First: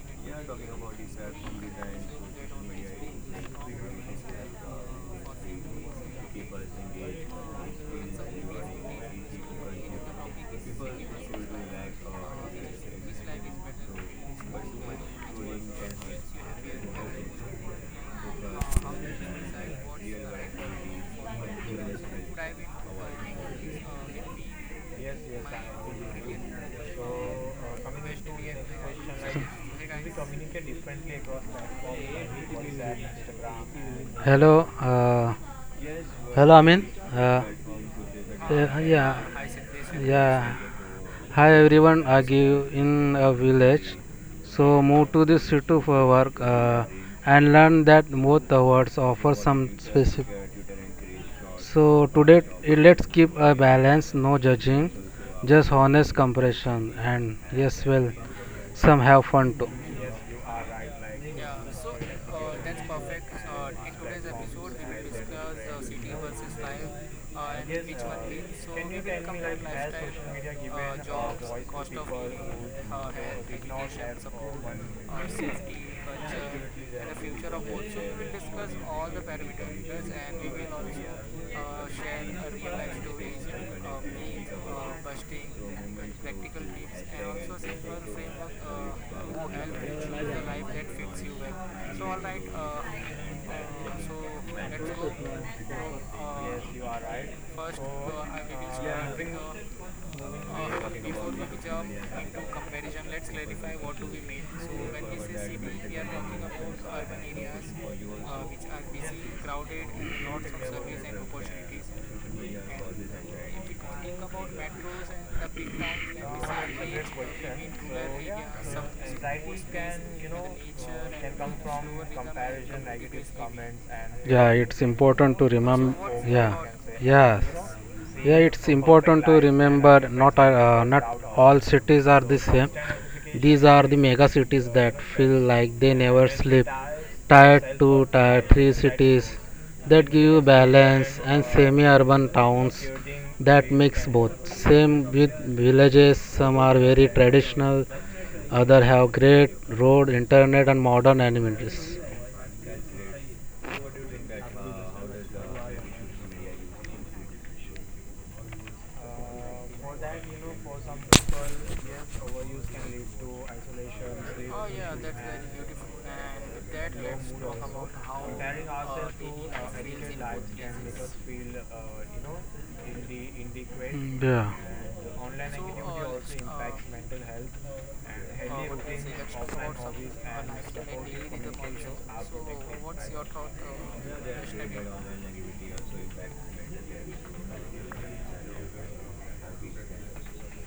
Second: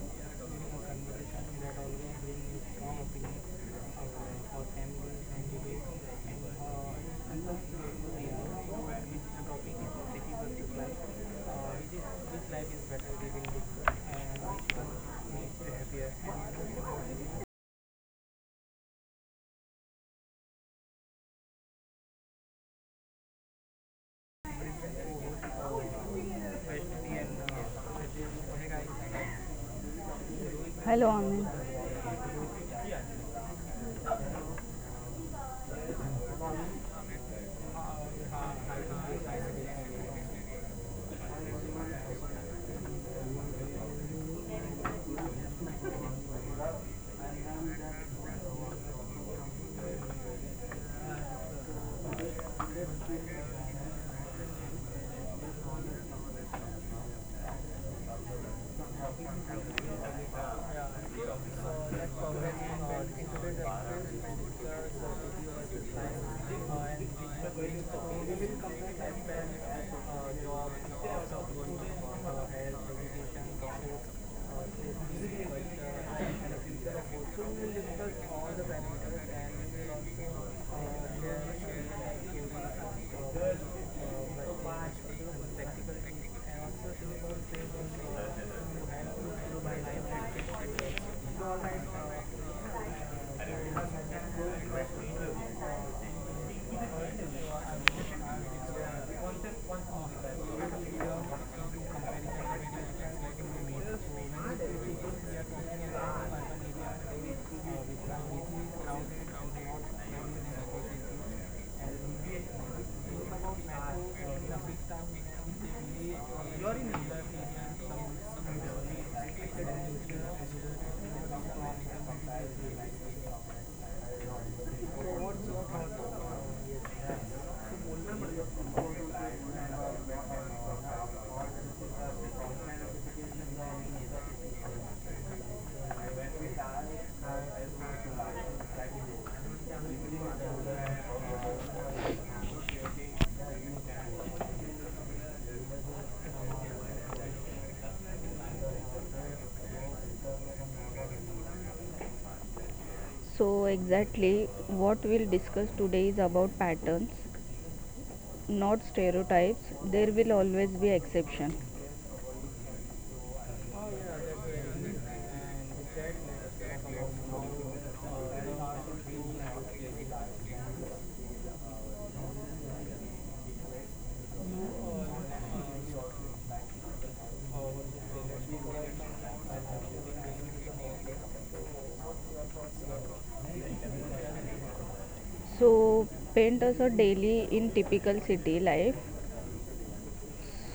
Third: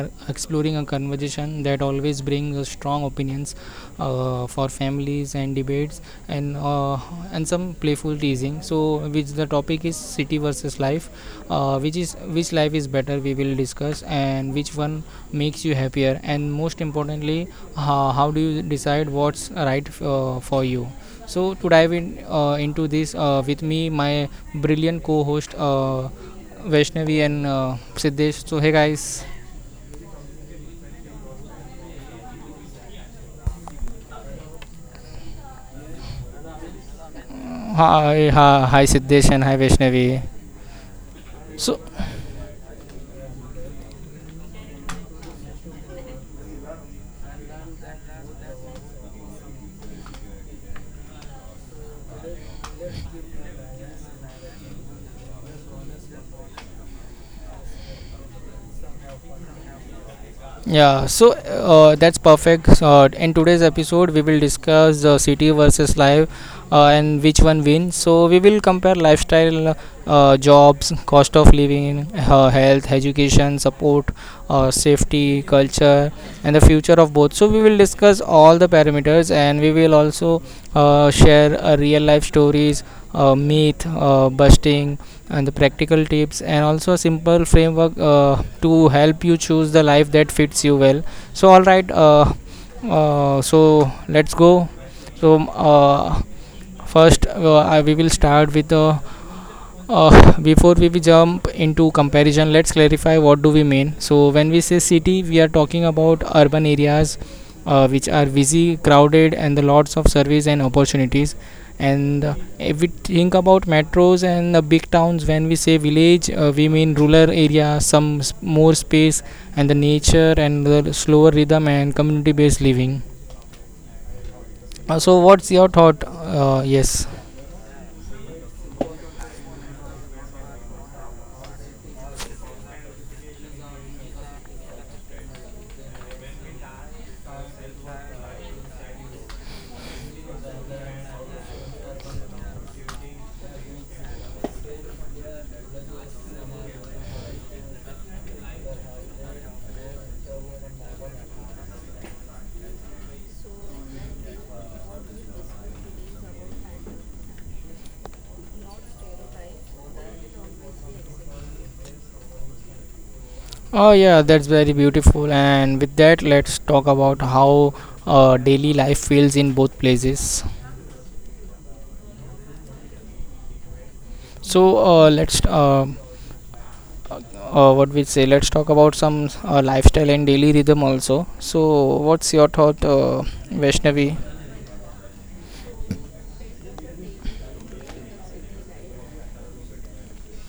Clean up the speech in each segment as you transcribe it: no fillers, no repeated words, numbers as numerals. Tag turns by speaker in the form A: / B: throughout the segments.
A: are exploring a conversation that always brings us strong opinions for families and debates, and uh, and some playful teasing. So, which the topic is city versus life, which is which life is better. We will discuss, and which one makes you happier, and most importantly, how do you decide what's right for you? So to dive in into this with me, my brilliant co-host Vaishnavi and Siddesh. So hey guys,
B: Hello, Amin.
A: hi,
C: uh,
A: hi, hi
C: yeah,
A: Siddesh and hi Vaishnavi. So
C: offer some specific. So today let's keep a balance, no judging, just honest comparison. And yes, some have fun too.
A: yeah, so that's perfect. In today's episode, we will discuss the city versus life and which one wins. So, we will compare lifestyle, jobs, cost of living, health, education, support, safety, culture, and the future of both. So, we will discuss all the parameters and we will also share real life stories, myth busting, and the practical tips and also a simple framework to help you choose the life that fits you well. So all right, so let's go. So first, we will start with the before we jump into comparison, let's clarify what do we mean. So when we say city, we are talking about urban areas which are busy, crowded, and the lots of service and opportunities. And if we think about metros and the big towns, when we say village, we mean rural area, some more space, and the nature and the slower rhythm and community-based living.
C: Yeah, it's
A: So
C: important
A: what's
C: to
A: your thought?
C: remember. Yeah,
A: Yes.
C: yes, yeah, it's important to remember. Not all cities are the same. These are the mega cities that feel like they never sleep. Tier 2, Tier 3 cities that give you balance, and semi urban towns that mix both. Same with villages, some are very traditional, others have great road, internet, and modern amenities.
B: So, exactly what we'll discuss today is about patterns, not stereotypes. There will always be exception.
A: Oh yeah, that's very beautiful. And with that, let's talk about how daily life feels in both places.
C: Yeah.
A: So let's what we say. Let's talk about some lifestyle and daily rhythm also. So what's your thought, Vaishnavi?
B: So, paint us a daily in typical city life.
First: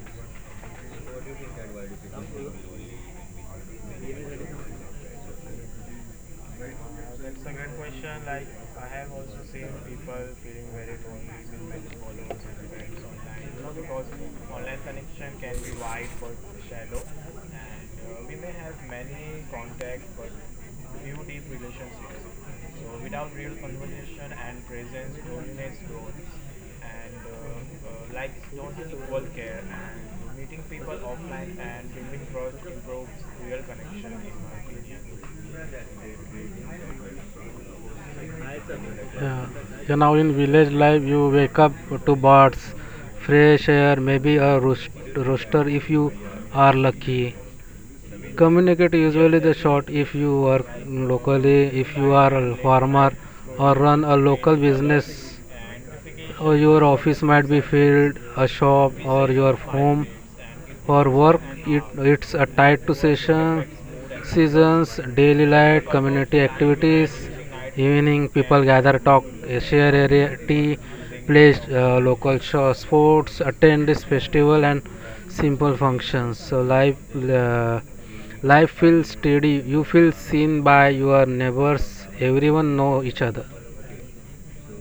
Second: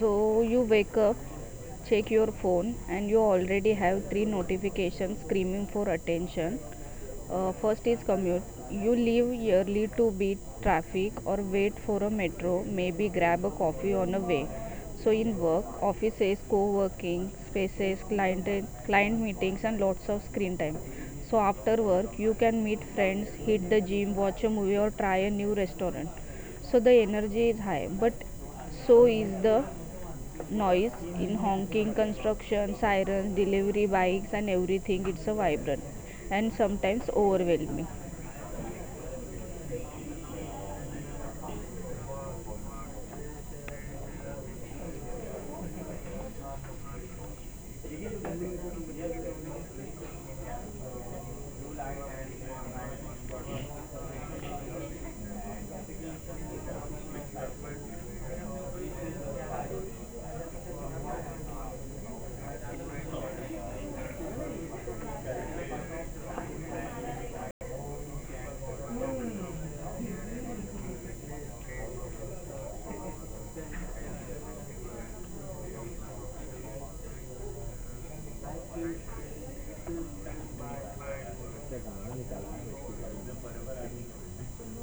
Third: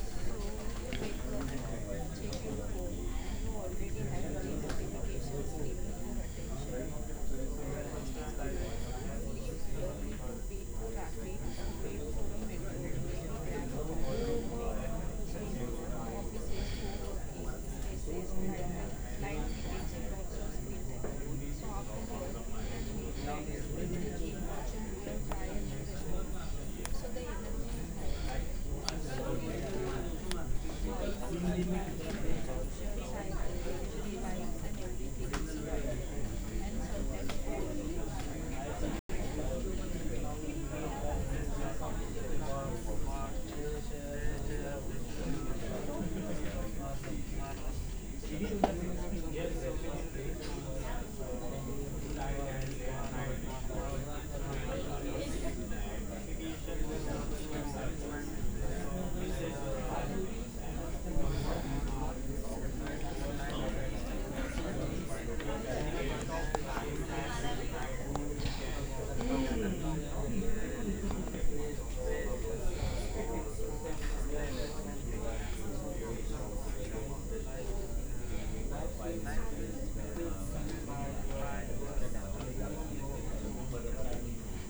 B: So, you wake up, check your phone, and you already have three notifications screaming for attention. First is commute. You leave early to beat traffic or wait for a metro, maybe grab a coffee on the way. So in work, offices, co-working spaces, client meetings, and lots of screen time. So after work, you can meet friends, hit the gym, watch a movie, or try a new restaurant. So the energy is high, but so is the noise in honking, construction, sirens, delivery bikes, and everything. It's a vibrant and sometimes overwhelming.
C: Yeah. Yeah, now in village life, you wake up to birds, fresh air, maybe a rooster if you are lucky. Communicate usually the short if you are locally, if you are a farmer or run a local business, or your office might be field, a shop, or your home for work it's tied to session seasons, daily light, community activities. Evening people gather, talk, share area tea, play local show, sports, attend this festival and simple functions. So uh, life feels steady, you feel seen by your neighbors, everyone know each other.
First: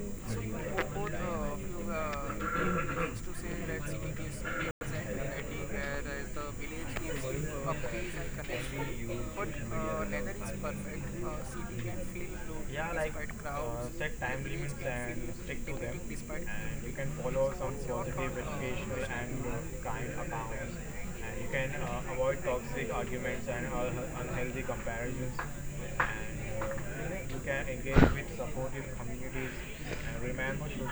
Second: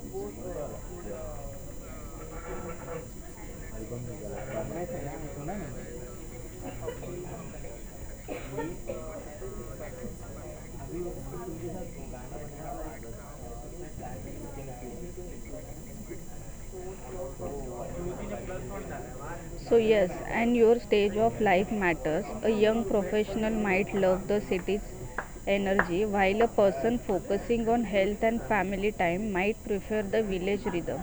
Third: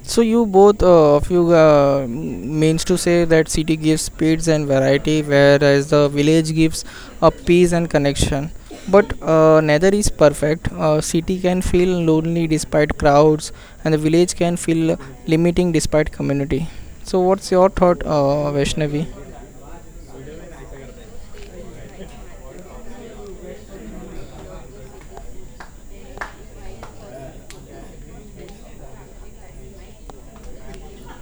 A: So you both means to say that city gives speeds and variety, whereas the village gives a peace and connection. But neither is perfect. City can feel lonely despite crowds, and the village can feel limiting despite community. So what's your thought, Vaishnavi?
B: So, yes, and your stage of life matters. A young professional might love the city's energy, while a person focusing on health and family time might prefer the village rhythm.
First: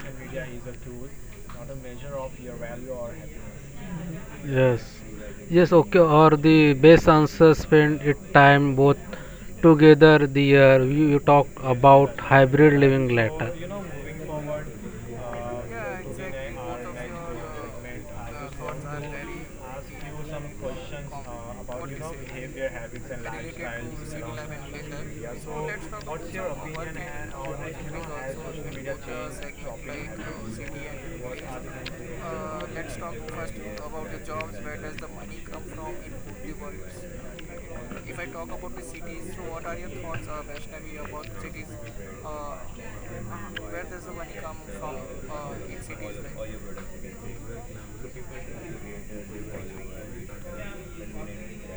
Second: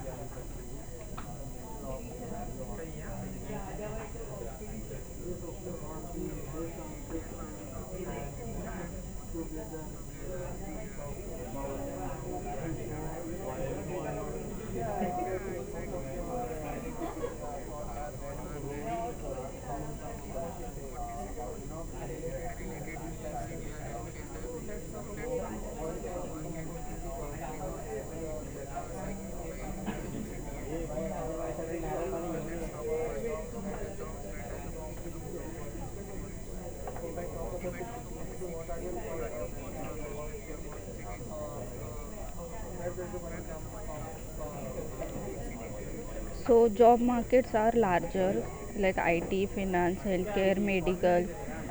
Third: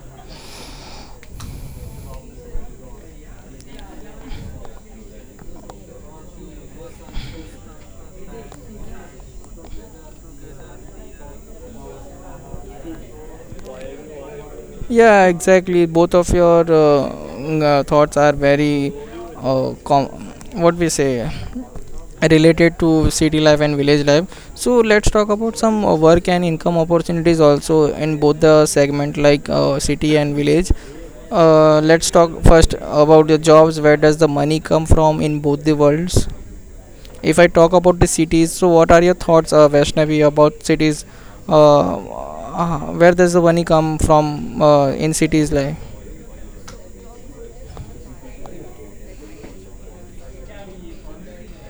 C: Yes. Yes, okay, or the best answer spend it time both together the year you talk about hybrid living later.
A: Yeah, exactly. Both of your thoughts are very uh, com- what we say, related to city life and village life. So let's talk about some work and income opportunities also in both the segment, like city and village. Let's talk first about the jobs. Where does the money come from in both the worlds? If I talk about the cities, so what are your thoughts, Vaishnavi, about cities? Where does the money come from in cities like.
B: So job markets are larger like IT, finance, healthcare, medical,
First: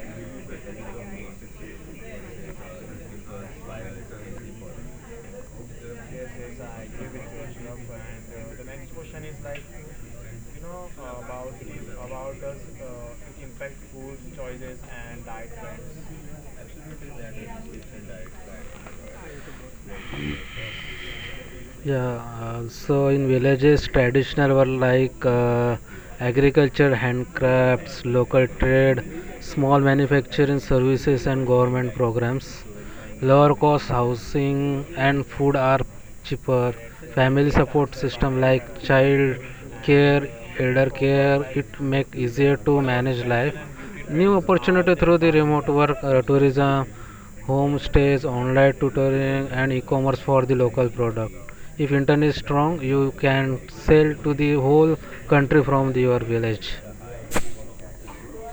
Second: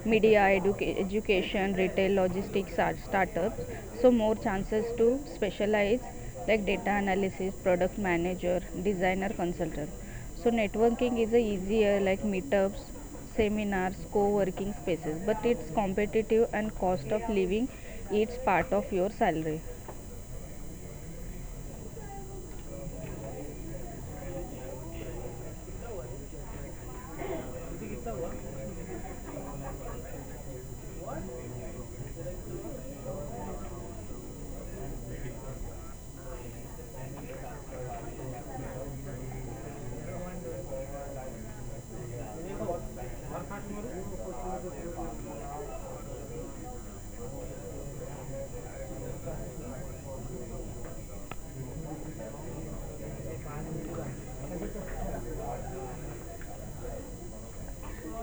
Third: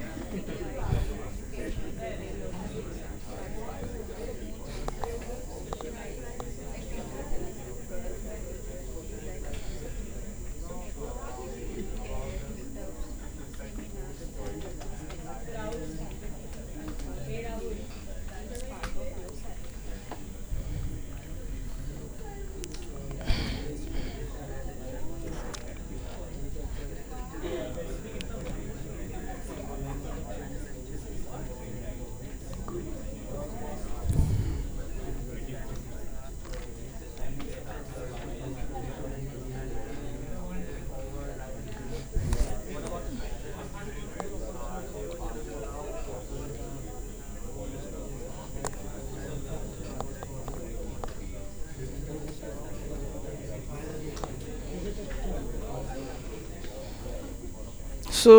B: media, education, retail, logistics, startups. So more chances to specialize like data analysis, product manager, designer, consultant. So networking is a easier like meetups, seminars, co-working spaces, but it's competitive and cost of living eats part of your salary.
C: Yeah, so in villages, traditional were like agriculture, handcrafts, local trade, small manufacturing services, and government programs. Lower cost housing and food are cheaper. Family support system like child care, elder care, it make easier to manage life. New opportunity through the remote work, tourism, homestays, online tutoring, and e-commerce for the local product. If internet is strong, you can sell to the whole country from your village.
A: So,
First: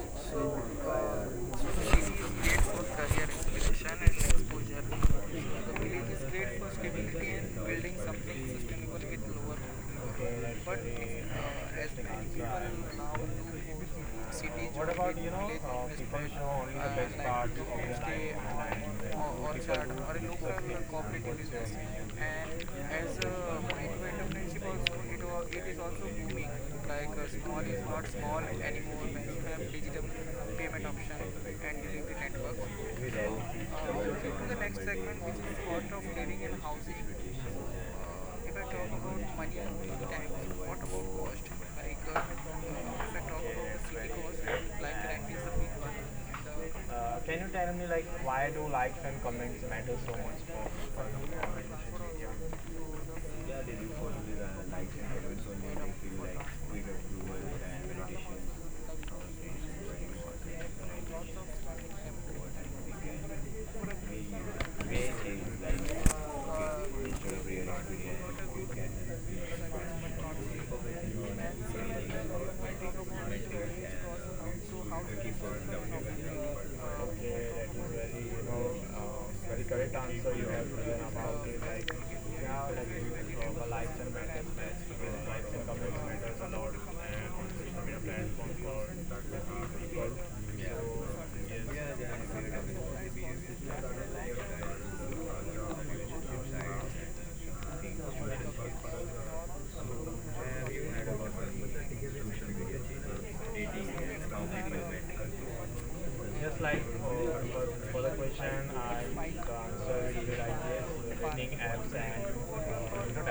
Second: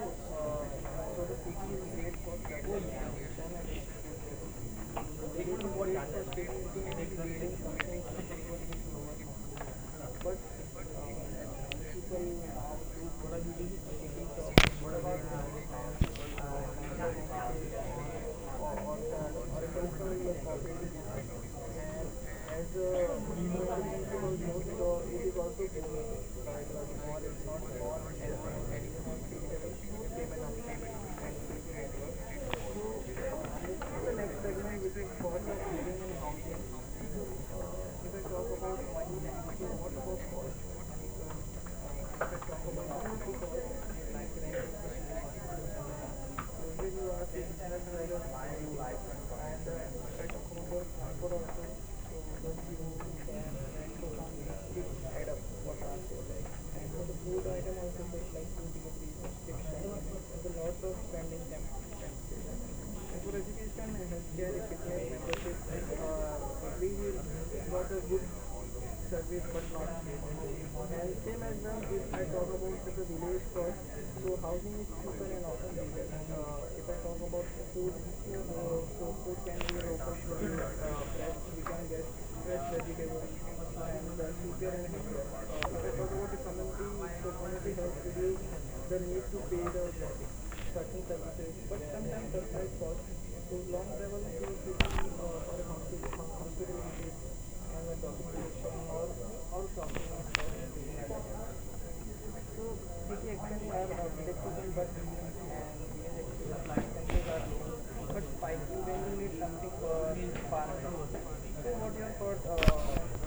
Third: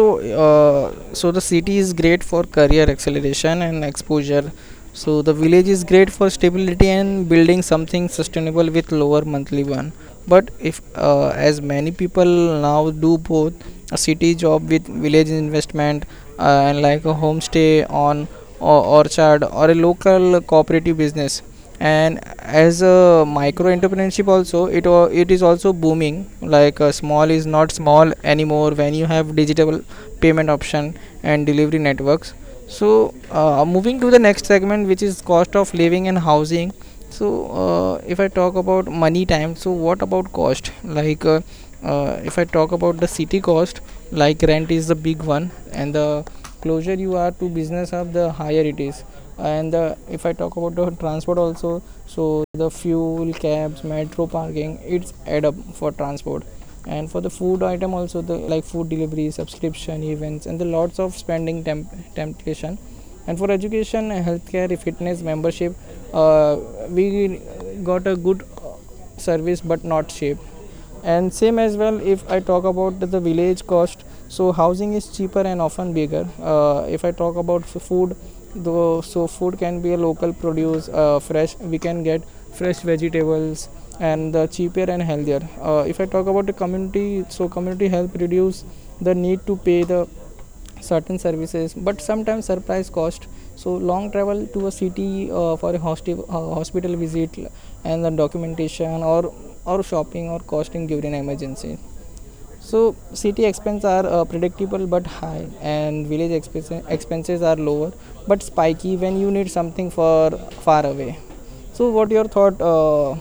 A: so the city is great for career acceleration and exposure. So the village is great for stability and building something sustainable with lower monthly one. But if as many people now do both, a city job with village investment and like a homestay on or orchard or a local cooperative business, and as a micro entrepreneurship also, it is also booming. Like, small is not small anymore when you have digital payment option and delivery networks. So moving to the next segment, which is cost of living and housing. So if I talk about money time, so what about cost, like, if I talk about the city cost, like rent is the big one, and the closer you are to business hub, the higher it is. And the, if I talk about the transport also, so the fuel, cabs, metro, parking, it's add up for transport. And for the food item also, the like food delivery, subscription, events, and the lots of spending temptation. And for education, healthcare, fitness membership, uh, we got a good service but not cheap. And same as well, if I talk about the village cost, so housing is cheaper and often bigger. If I talk about food though, so food can be a local produce, fresh, we can get fresh vegetables, and the cheaper and healthier. If I talk about the community, so community help reduce the need to pay the certain services, but sometimes surprise cost. So long travel to a city for a hospital, hospital visit and the documentation or shopping or costing during emergency. So city expenses are predictable but high, and village expenses are lower but spiky when you need something for far away. So what your thought,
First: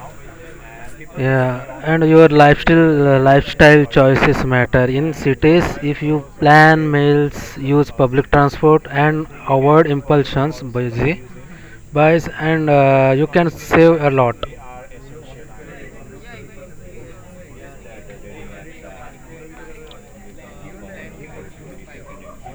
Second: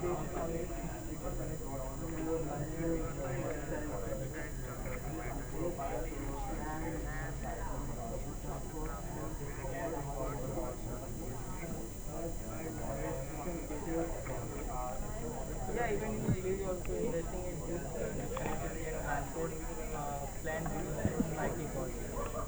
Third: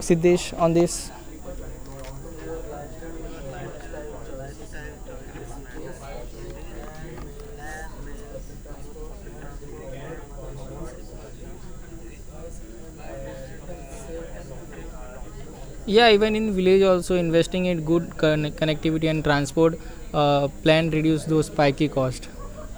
A: Siddesh, on this?
C: Yeah, rely and your lifestyle choices matter. In cities, if you plan meals, use public transport, and avoid impulsions, busy buys, and you can save a lot.
A: Yeah, even in village also, investing in good connectivity and transport plan reduce those spiky cost.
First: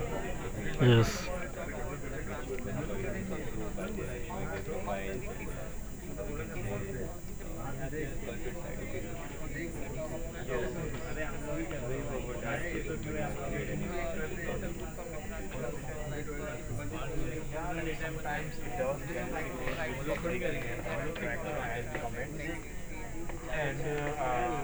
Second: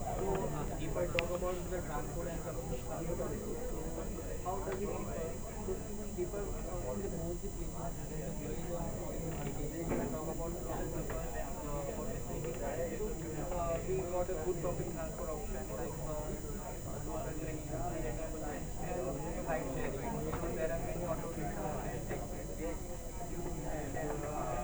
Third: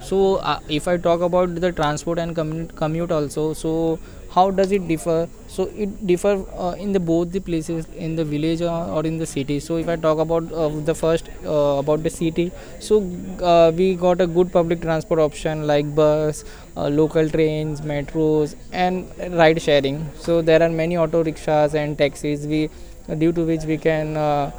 A: So if I talk
C: Yes.
A: about the transport and commute also, so how does it differ? So it differ in the both the places, in the village or in the city. So if I talk about, the first, about the city, so we got a good public transport option like buses, local trains, metros, and ride sharing. So there are many auto rickshaws and taxis. We due to which we can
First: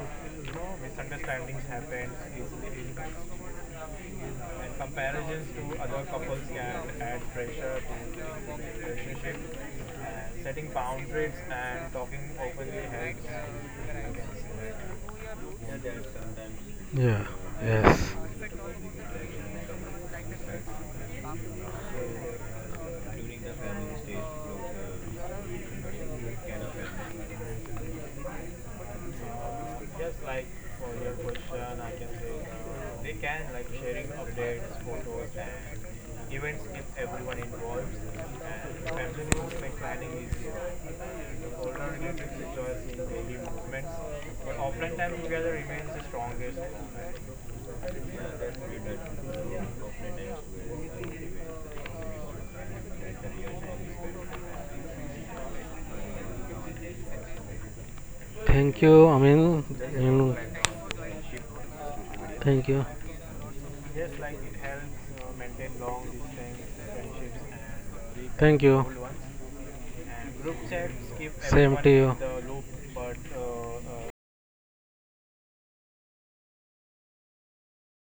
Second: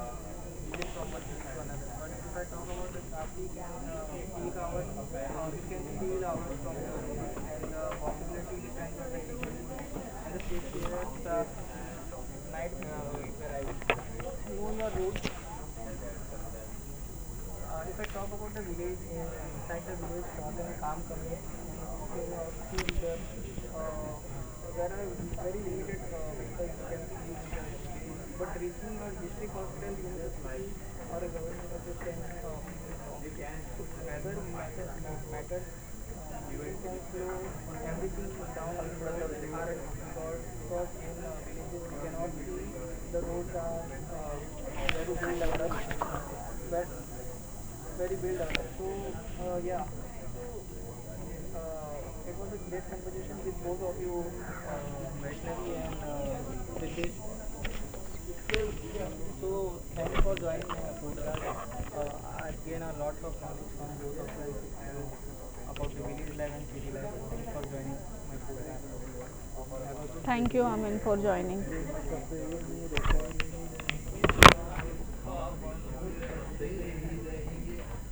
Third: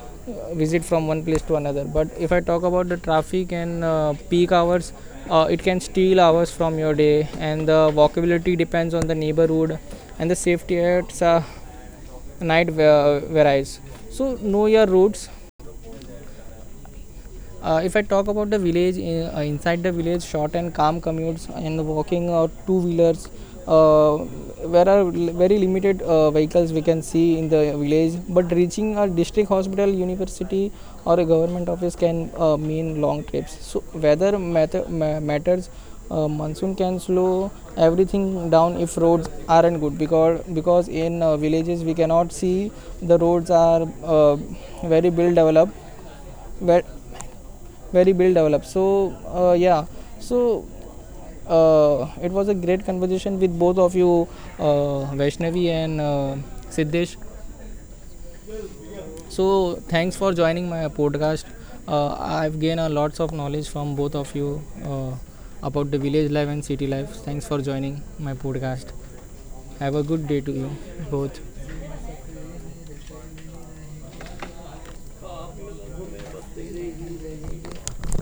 A: visit from one place to another. But if I talk about the traffic and peak hours, it can steal hours from your day. And the walkability depends on the neighborhood, and the safety at night varies. So know your routes.
C: Yeah.
A: If I
C: Yes.
A: talk about the village, inside the village, short and calm commutes and walking or two wheelers, uh, there are very limited vehicles we can see in the village. But reaching a district hospital, university, or a government office can mean long trips. So weather matters. Monsoon can slow everything down if roads aren't good, because in villages we cannot see the roads are very well developed, where very well developed. So yeah, so it was a great conversation with both of you, Vaishnavi and Siddesh.
C: Thank you.
A: So thanks
C: You
A: for
C: know,
A: joining my podcast. uh, I've
C: thank
A: gained a
C: you.
A: lots of knowledge from both of you uh, about the village life and city life. Thanks for joining my podcast.
C: You.
A: Have a good
B: Thank you,
A: day to you
B: Amin, for joining.
A: both.